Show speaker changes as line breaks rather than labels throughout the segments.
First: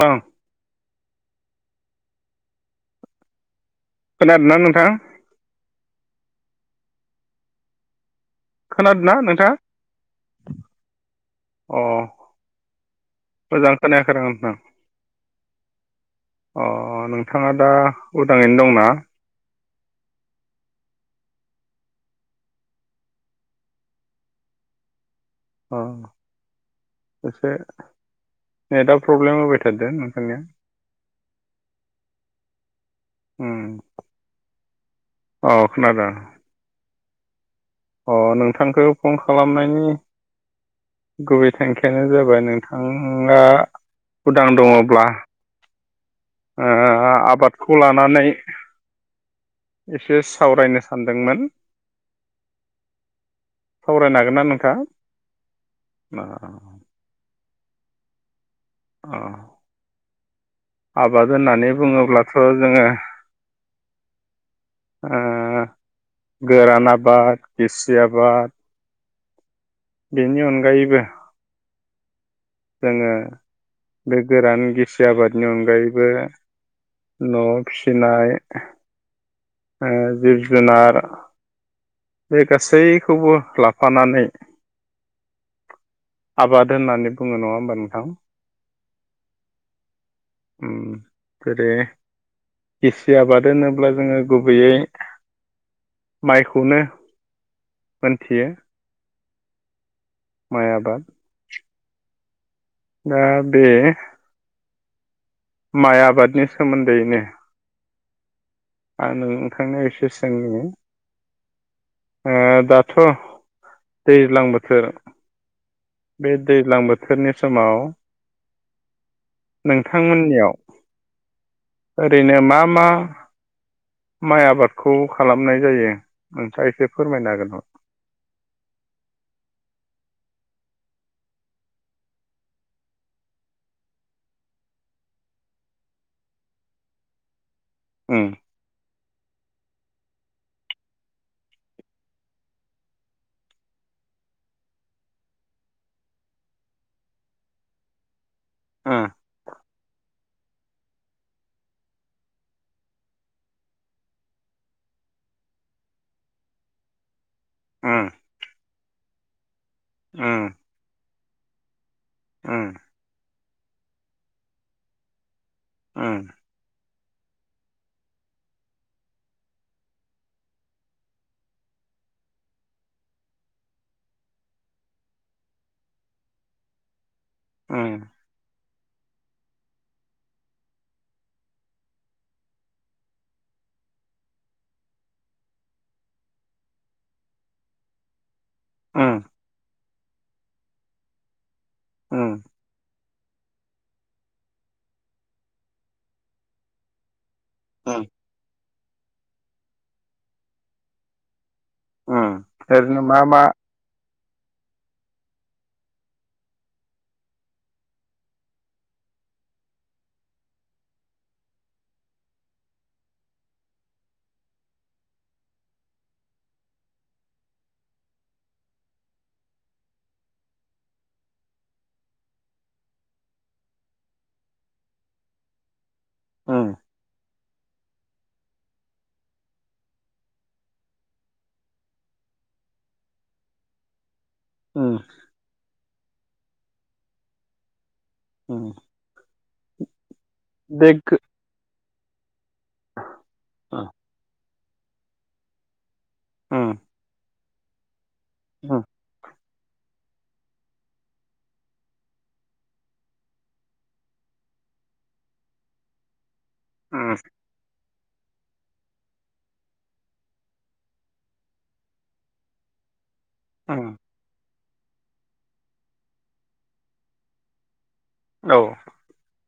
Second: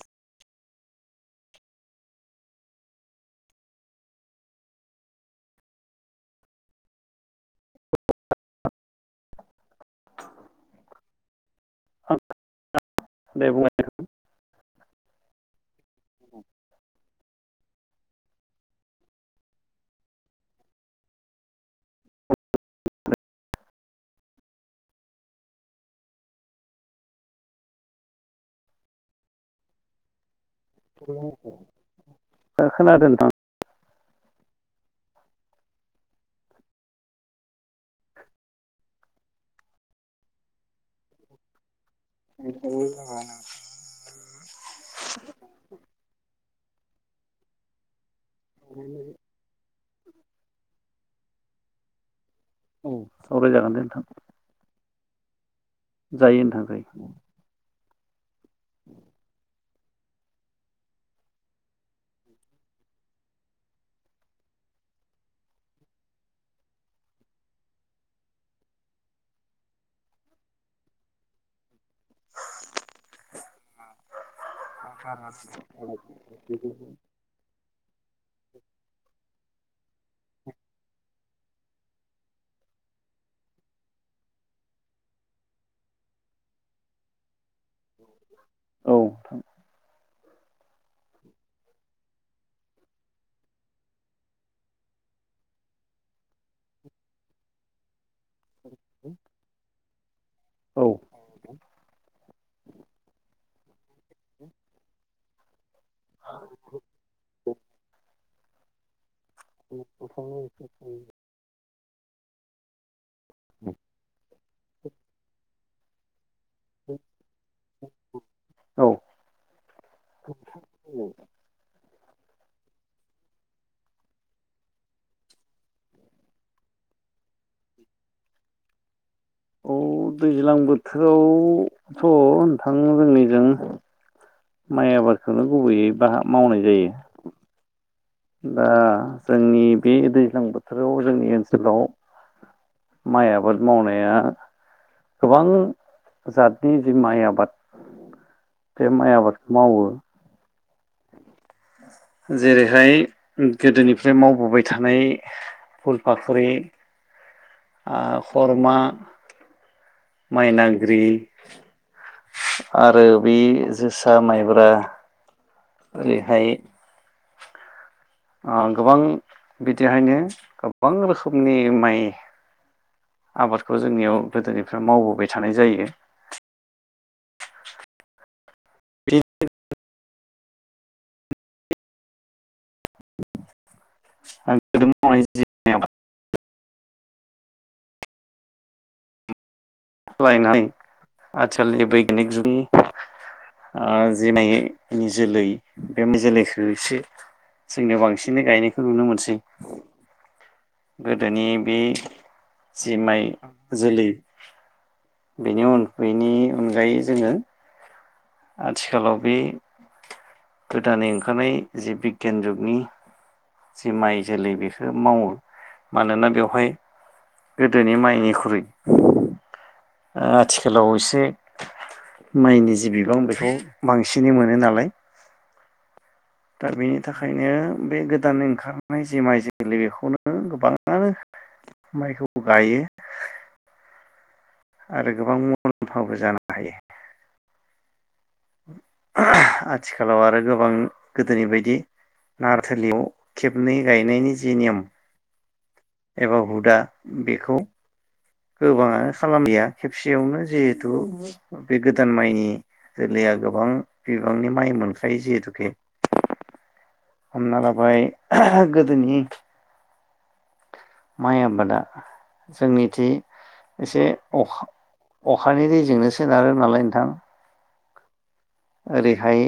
ओं खोनादों ना नोंथां? खोनादोंना नोंथाङा? अ।
[unintelligible]
मोजां खोनायाखै आरो नोंथां। अ नोंथाङा दा उदाङैनो दंना? अ एसे नेटआ प्रब्लेम होबाय थादों नोंथांनिया
[unintelligible] खोनादों नोंथां।
उम अ खोनादो। अ नोंथांखौ फन खालामनायनि गुबै थांखियानो जाबा बाय नोंथाङा उदां दङ'ब्ला ओ आबादखौ लानानै एसे सावरायनो सानदोंमोन।
औ सावरायजागोन दे नोंथां
सावरायनो हागोन ना नोंथां?
जायो नोंथां जायो।
अ आबाद होननानै बुङोब्लाथ' जोङो ओ गोरान आबाद, गिसि आबाद बेनि अनगायैबो जोङो बे गोरान गिसि आबादनि अनगायैबो न'आव फिसिनाय ओ जिब जुनार बे गासैखौबो लाफानानै आबाद होननानै बुङो। नङा होमबा नोंथां?
औ थां।
उम फेरे गिसि आबाद होनोब्ला जोङो गुबैयै माइखौनो मोनथियो। माइ
औ
आबाद। दा बे
[inaudible]
माइ आबादनि सोमोन्दोयैनो आं नोंथांनो एसे सोंनि ओ दाथ' दैज्लां बोथोर बे दैज्लां बोथोरनि समाव
औ
नोंथांमोननियाव ओरैनो मा मा? माइ आबादखौ खालामनाय जायो। नोंथाङा एसे फोरमायनो हागोन नामा?
औ दैज्लां बोथोरावथ' नोंथां जोंनिजों माइ आबादखौनो गुबैयै बाह मावनाय जायो।
उम।
दा जोंनि बे दैज्लां बोथोराव जोंनि ओनसोलाव माइ आबाद मावनाया गोबां जातनि जि माइ आबाद बे
उम
माइ आबादखौ मावो। जेरैहाय गोदोनिफ्राय मावबोबाय थानाय फुल फाखरि आ खरमा,
उम
माइनाग्रि
उम
आरो बे जोसा, माइब्रा
उम
ओरैहाय आ गोबां बिदिहायनो गोबां रोखोमनि माइ आबादखौ जोंनियाव गोदोनिफ्राय मावबोबाय थानाय जायो।
उम।
[unintelligible] [unintelligible]
उम।
[unintelligible] आथिखालनि बैग्यानिक
उम
जुगनि ओ जिनै नि जोलै बे जोलैखो एसे जोंनियाव
उम
बांसिनै गायनायखौ नुनो मोनसै। गोदोनि बे
उम
जि
ओरैनो मा
माइ
मा
जोलै बेनि अन बेनि अनगायै जोङो आथिखालाव बे गोदानै ओंखारनाय जि बिज्ञान जुगनि जि माइ जोलै बेखौ मावो। मानोना बेवहाय गोदोनि माइनिख्रुइ आथिखालाव एसे माइनि जि बिबां बेखौ बांसिनै मोनो नालाय
उम
दा बेनि थाखायनो बे गोदान ओंखारनाय जि माइ जोलै बेखौनो गोबाङानो माइखौ गाइयो
उम
आरो गोबां मुलाम्फाबो जानो हायो।
उम
आथिखालाव आरो गोबां
बे गो
गोदोनि बायदि नारथोलिय' खेबनै
उम
गायनायनि जि नियम - एबा हुदा
उम
बेखौ
उम
गोबाङानो खालामलिया खेबसेयावनो जिहेथु बे गोदान माइनि जोलैया गोबां बिबांनि माइ मोनखायो जिहेथुके
उम।
हमना लाबाय गोदोनि माइ आबादा जोंनिथि
उम
एसे अख-अखानि दैजोंनो सोनारो नालाय नोंथां।
औ।
ओरैहाय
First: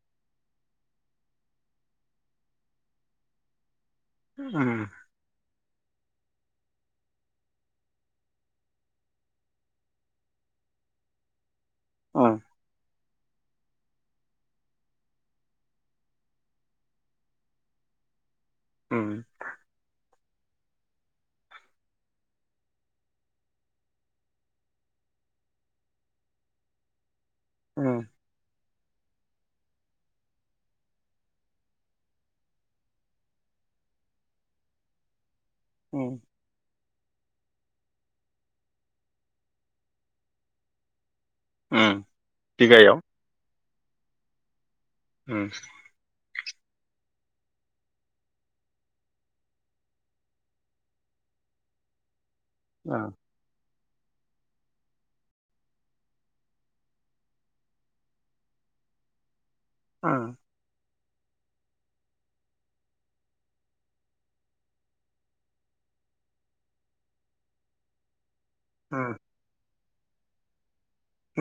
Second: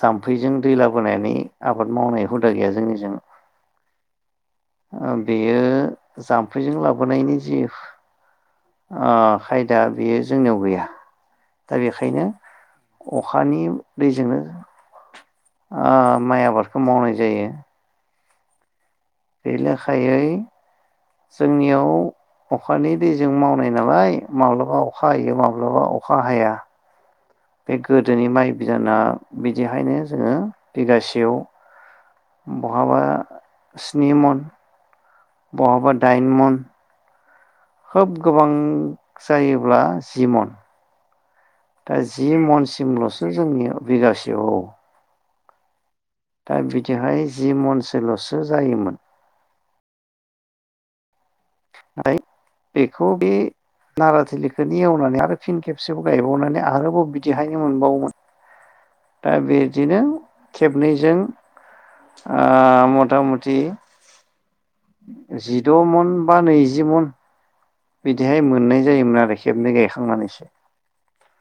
जाम्फैजों दै लाबोनानै आबाद मावनाय हुदा गैया जोंनिजों।
उम।
ओ बेयो जाम्फैजों लाबोनायनि जि ‌ आह खायदा बेयो जोंनियाव गैया दा बेखायनो अखानि दैजोंनो आह माइ आबादखौ मावनाय जायो।
उम।
बे लेखायै जोंनियाव अखानि दैजों मावनाय नालाय माब्लाबा अखा हायो माब्लाबा अखा हाया। बे
उम
गोदोनि माइ बिदाना बिदिहायनो जोङो बिगासेयाव बहाबा स्नि मन, बहाबा
उम
दाइन मन खोब गोबां जायोब्ला जि मन। दा
उम
जि
बिगायाव
मनसिमल'सो जोंनिया बिगासे औ।
उम।
दा बिदिहाय जि मनसोल'सो जायोमोन। [unintelligible] बेखौ बे नारा थिलिखौनो एवनानै आरो फिन खेबसेबाव गायबावनानै आरोबाव बिदिहायनो मोनबावोमोन। दा बिदिनो
उम
खेबनैजों आह मथा मथि जिद' मन बा नैजि मन बिदिहाय मोननाय
उम
जायोमोन आरो खेबनै गायखांनानैसो।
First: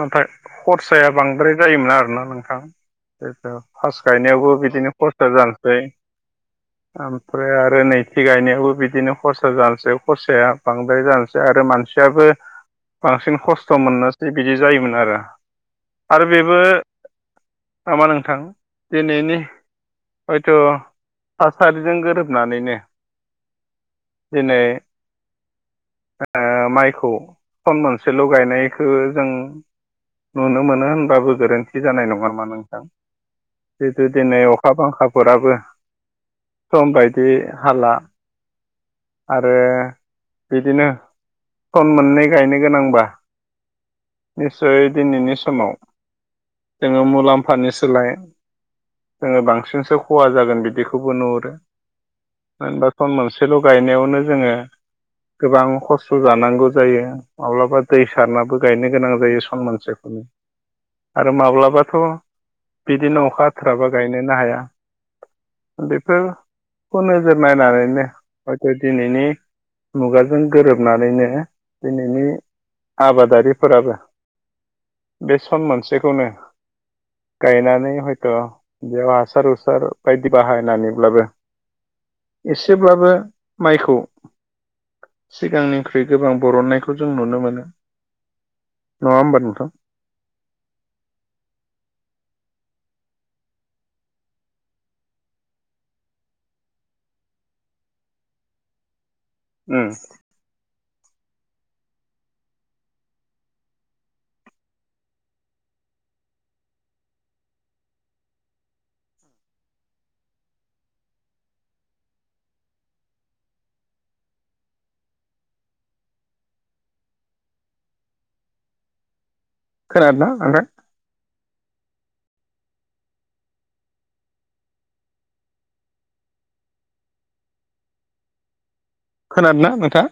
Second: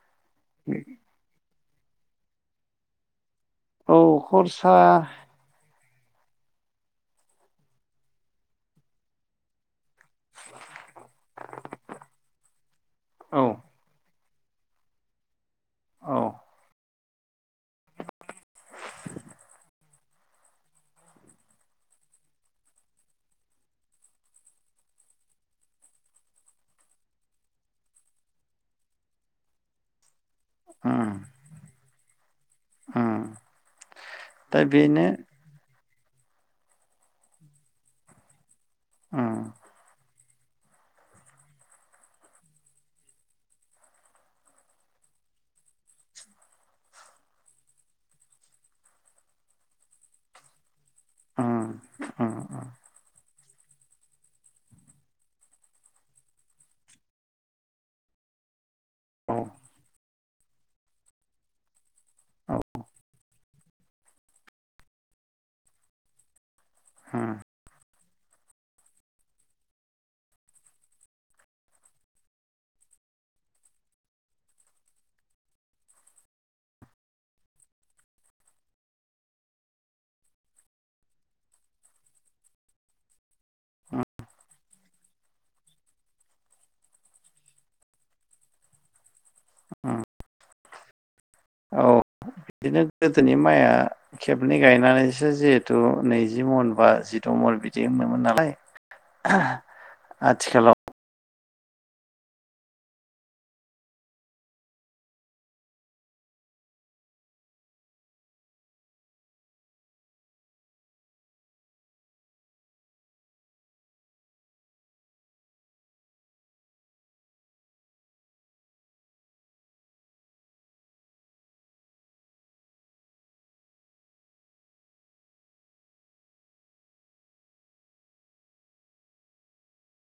नाथाय खरसाया बांद्राय जायोमोन आरोना नोंथां? [unintelligible]
औ
पार्स गायनायावबो
खरसा
बिदिनो खर्सा जानसै ओमफ्राय आरो नैथि गायनायावबो बिदिनो खरसा जानसै। खरसाया बांद्राय जानसै आरो मानसियाबो
औ
बांसिन खस्थ' मोननो बिदि जायोमोन आरो।
औ
आरो बेबो नामा नोंथां दिनैनि हयथ' थासारिजों गोरोबनानैनो दिनै ओ माइखौ फोन मोनसेल' गायनायखो जों नुनो मोनो
उम
होनबाबो गोरोन्थि जानाय नङा नामा नों
उम
जिहेथु दिनै
दा
अखा
बेनो
बांखाफोराबो सम बायदि हाला
उम
आरो बिदिनो खन मोननै गायनो गोनांबा निस्सय दिनैनि समाव जोङो मुलाम्फानि सोलाय जोङो बांसिनसो खहा जागोन बिदिखौ खौबो नुहुरो
उम उम उम
मानो होनबा खन मोनसेल' गायनायावनो जोङो गोबां खस्थ' जानांगौ जायो माब्लाबा दै सारनाबो गायनो गोनां
औ
जायो सन मोनसेखौनो आरो माब्लाबाथ'
औ
बिदिनो अखा खाबा गायनोनो हाया बेफोरखौ
उम
नोजोर नायनानैनो हयथ' दिनैनि मुगाजों गोरोबनानैनो दिनैनि आबादारिफोराबो बे सन मोनसेखौनो गायनानै हयथ' बेयाव हासार हुसार बायदि बाहायनानैब्लाबो एसेब्लाबो माइखौ
उम
सिगांनिख्रुइ गोबां बरननायखौ जों नुनो मोनो। नङा होमबा नोंथां।
उम औ बिदिनो गोदोनि माइआ खेबनै गायनानैसो जिहेथु नैजि मन बा जिद' मन बिदि होनोमोन नालाय [inaudible]
उम
आथिखालाव
खोनादोंना आमफ्राय खोनादों ना नोंथां?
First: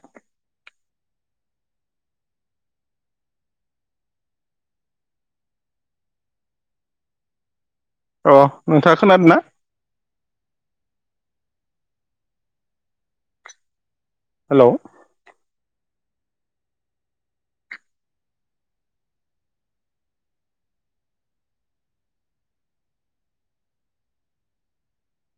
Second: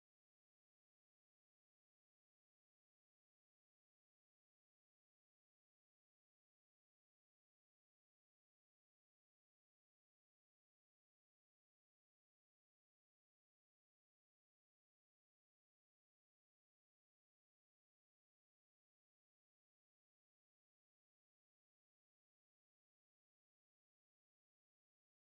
अ नोंथाङा खोनादों ना? हेलौ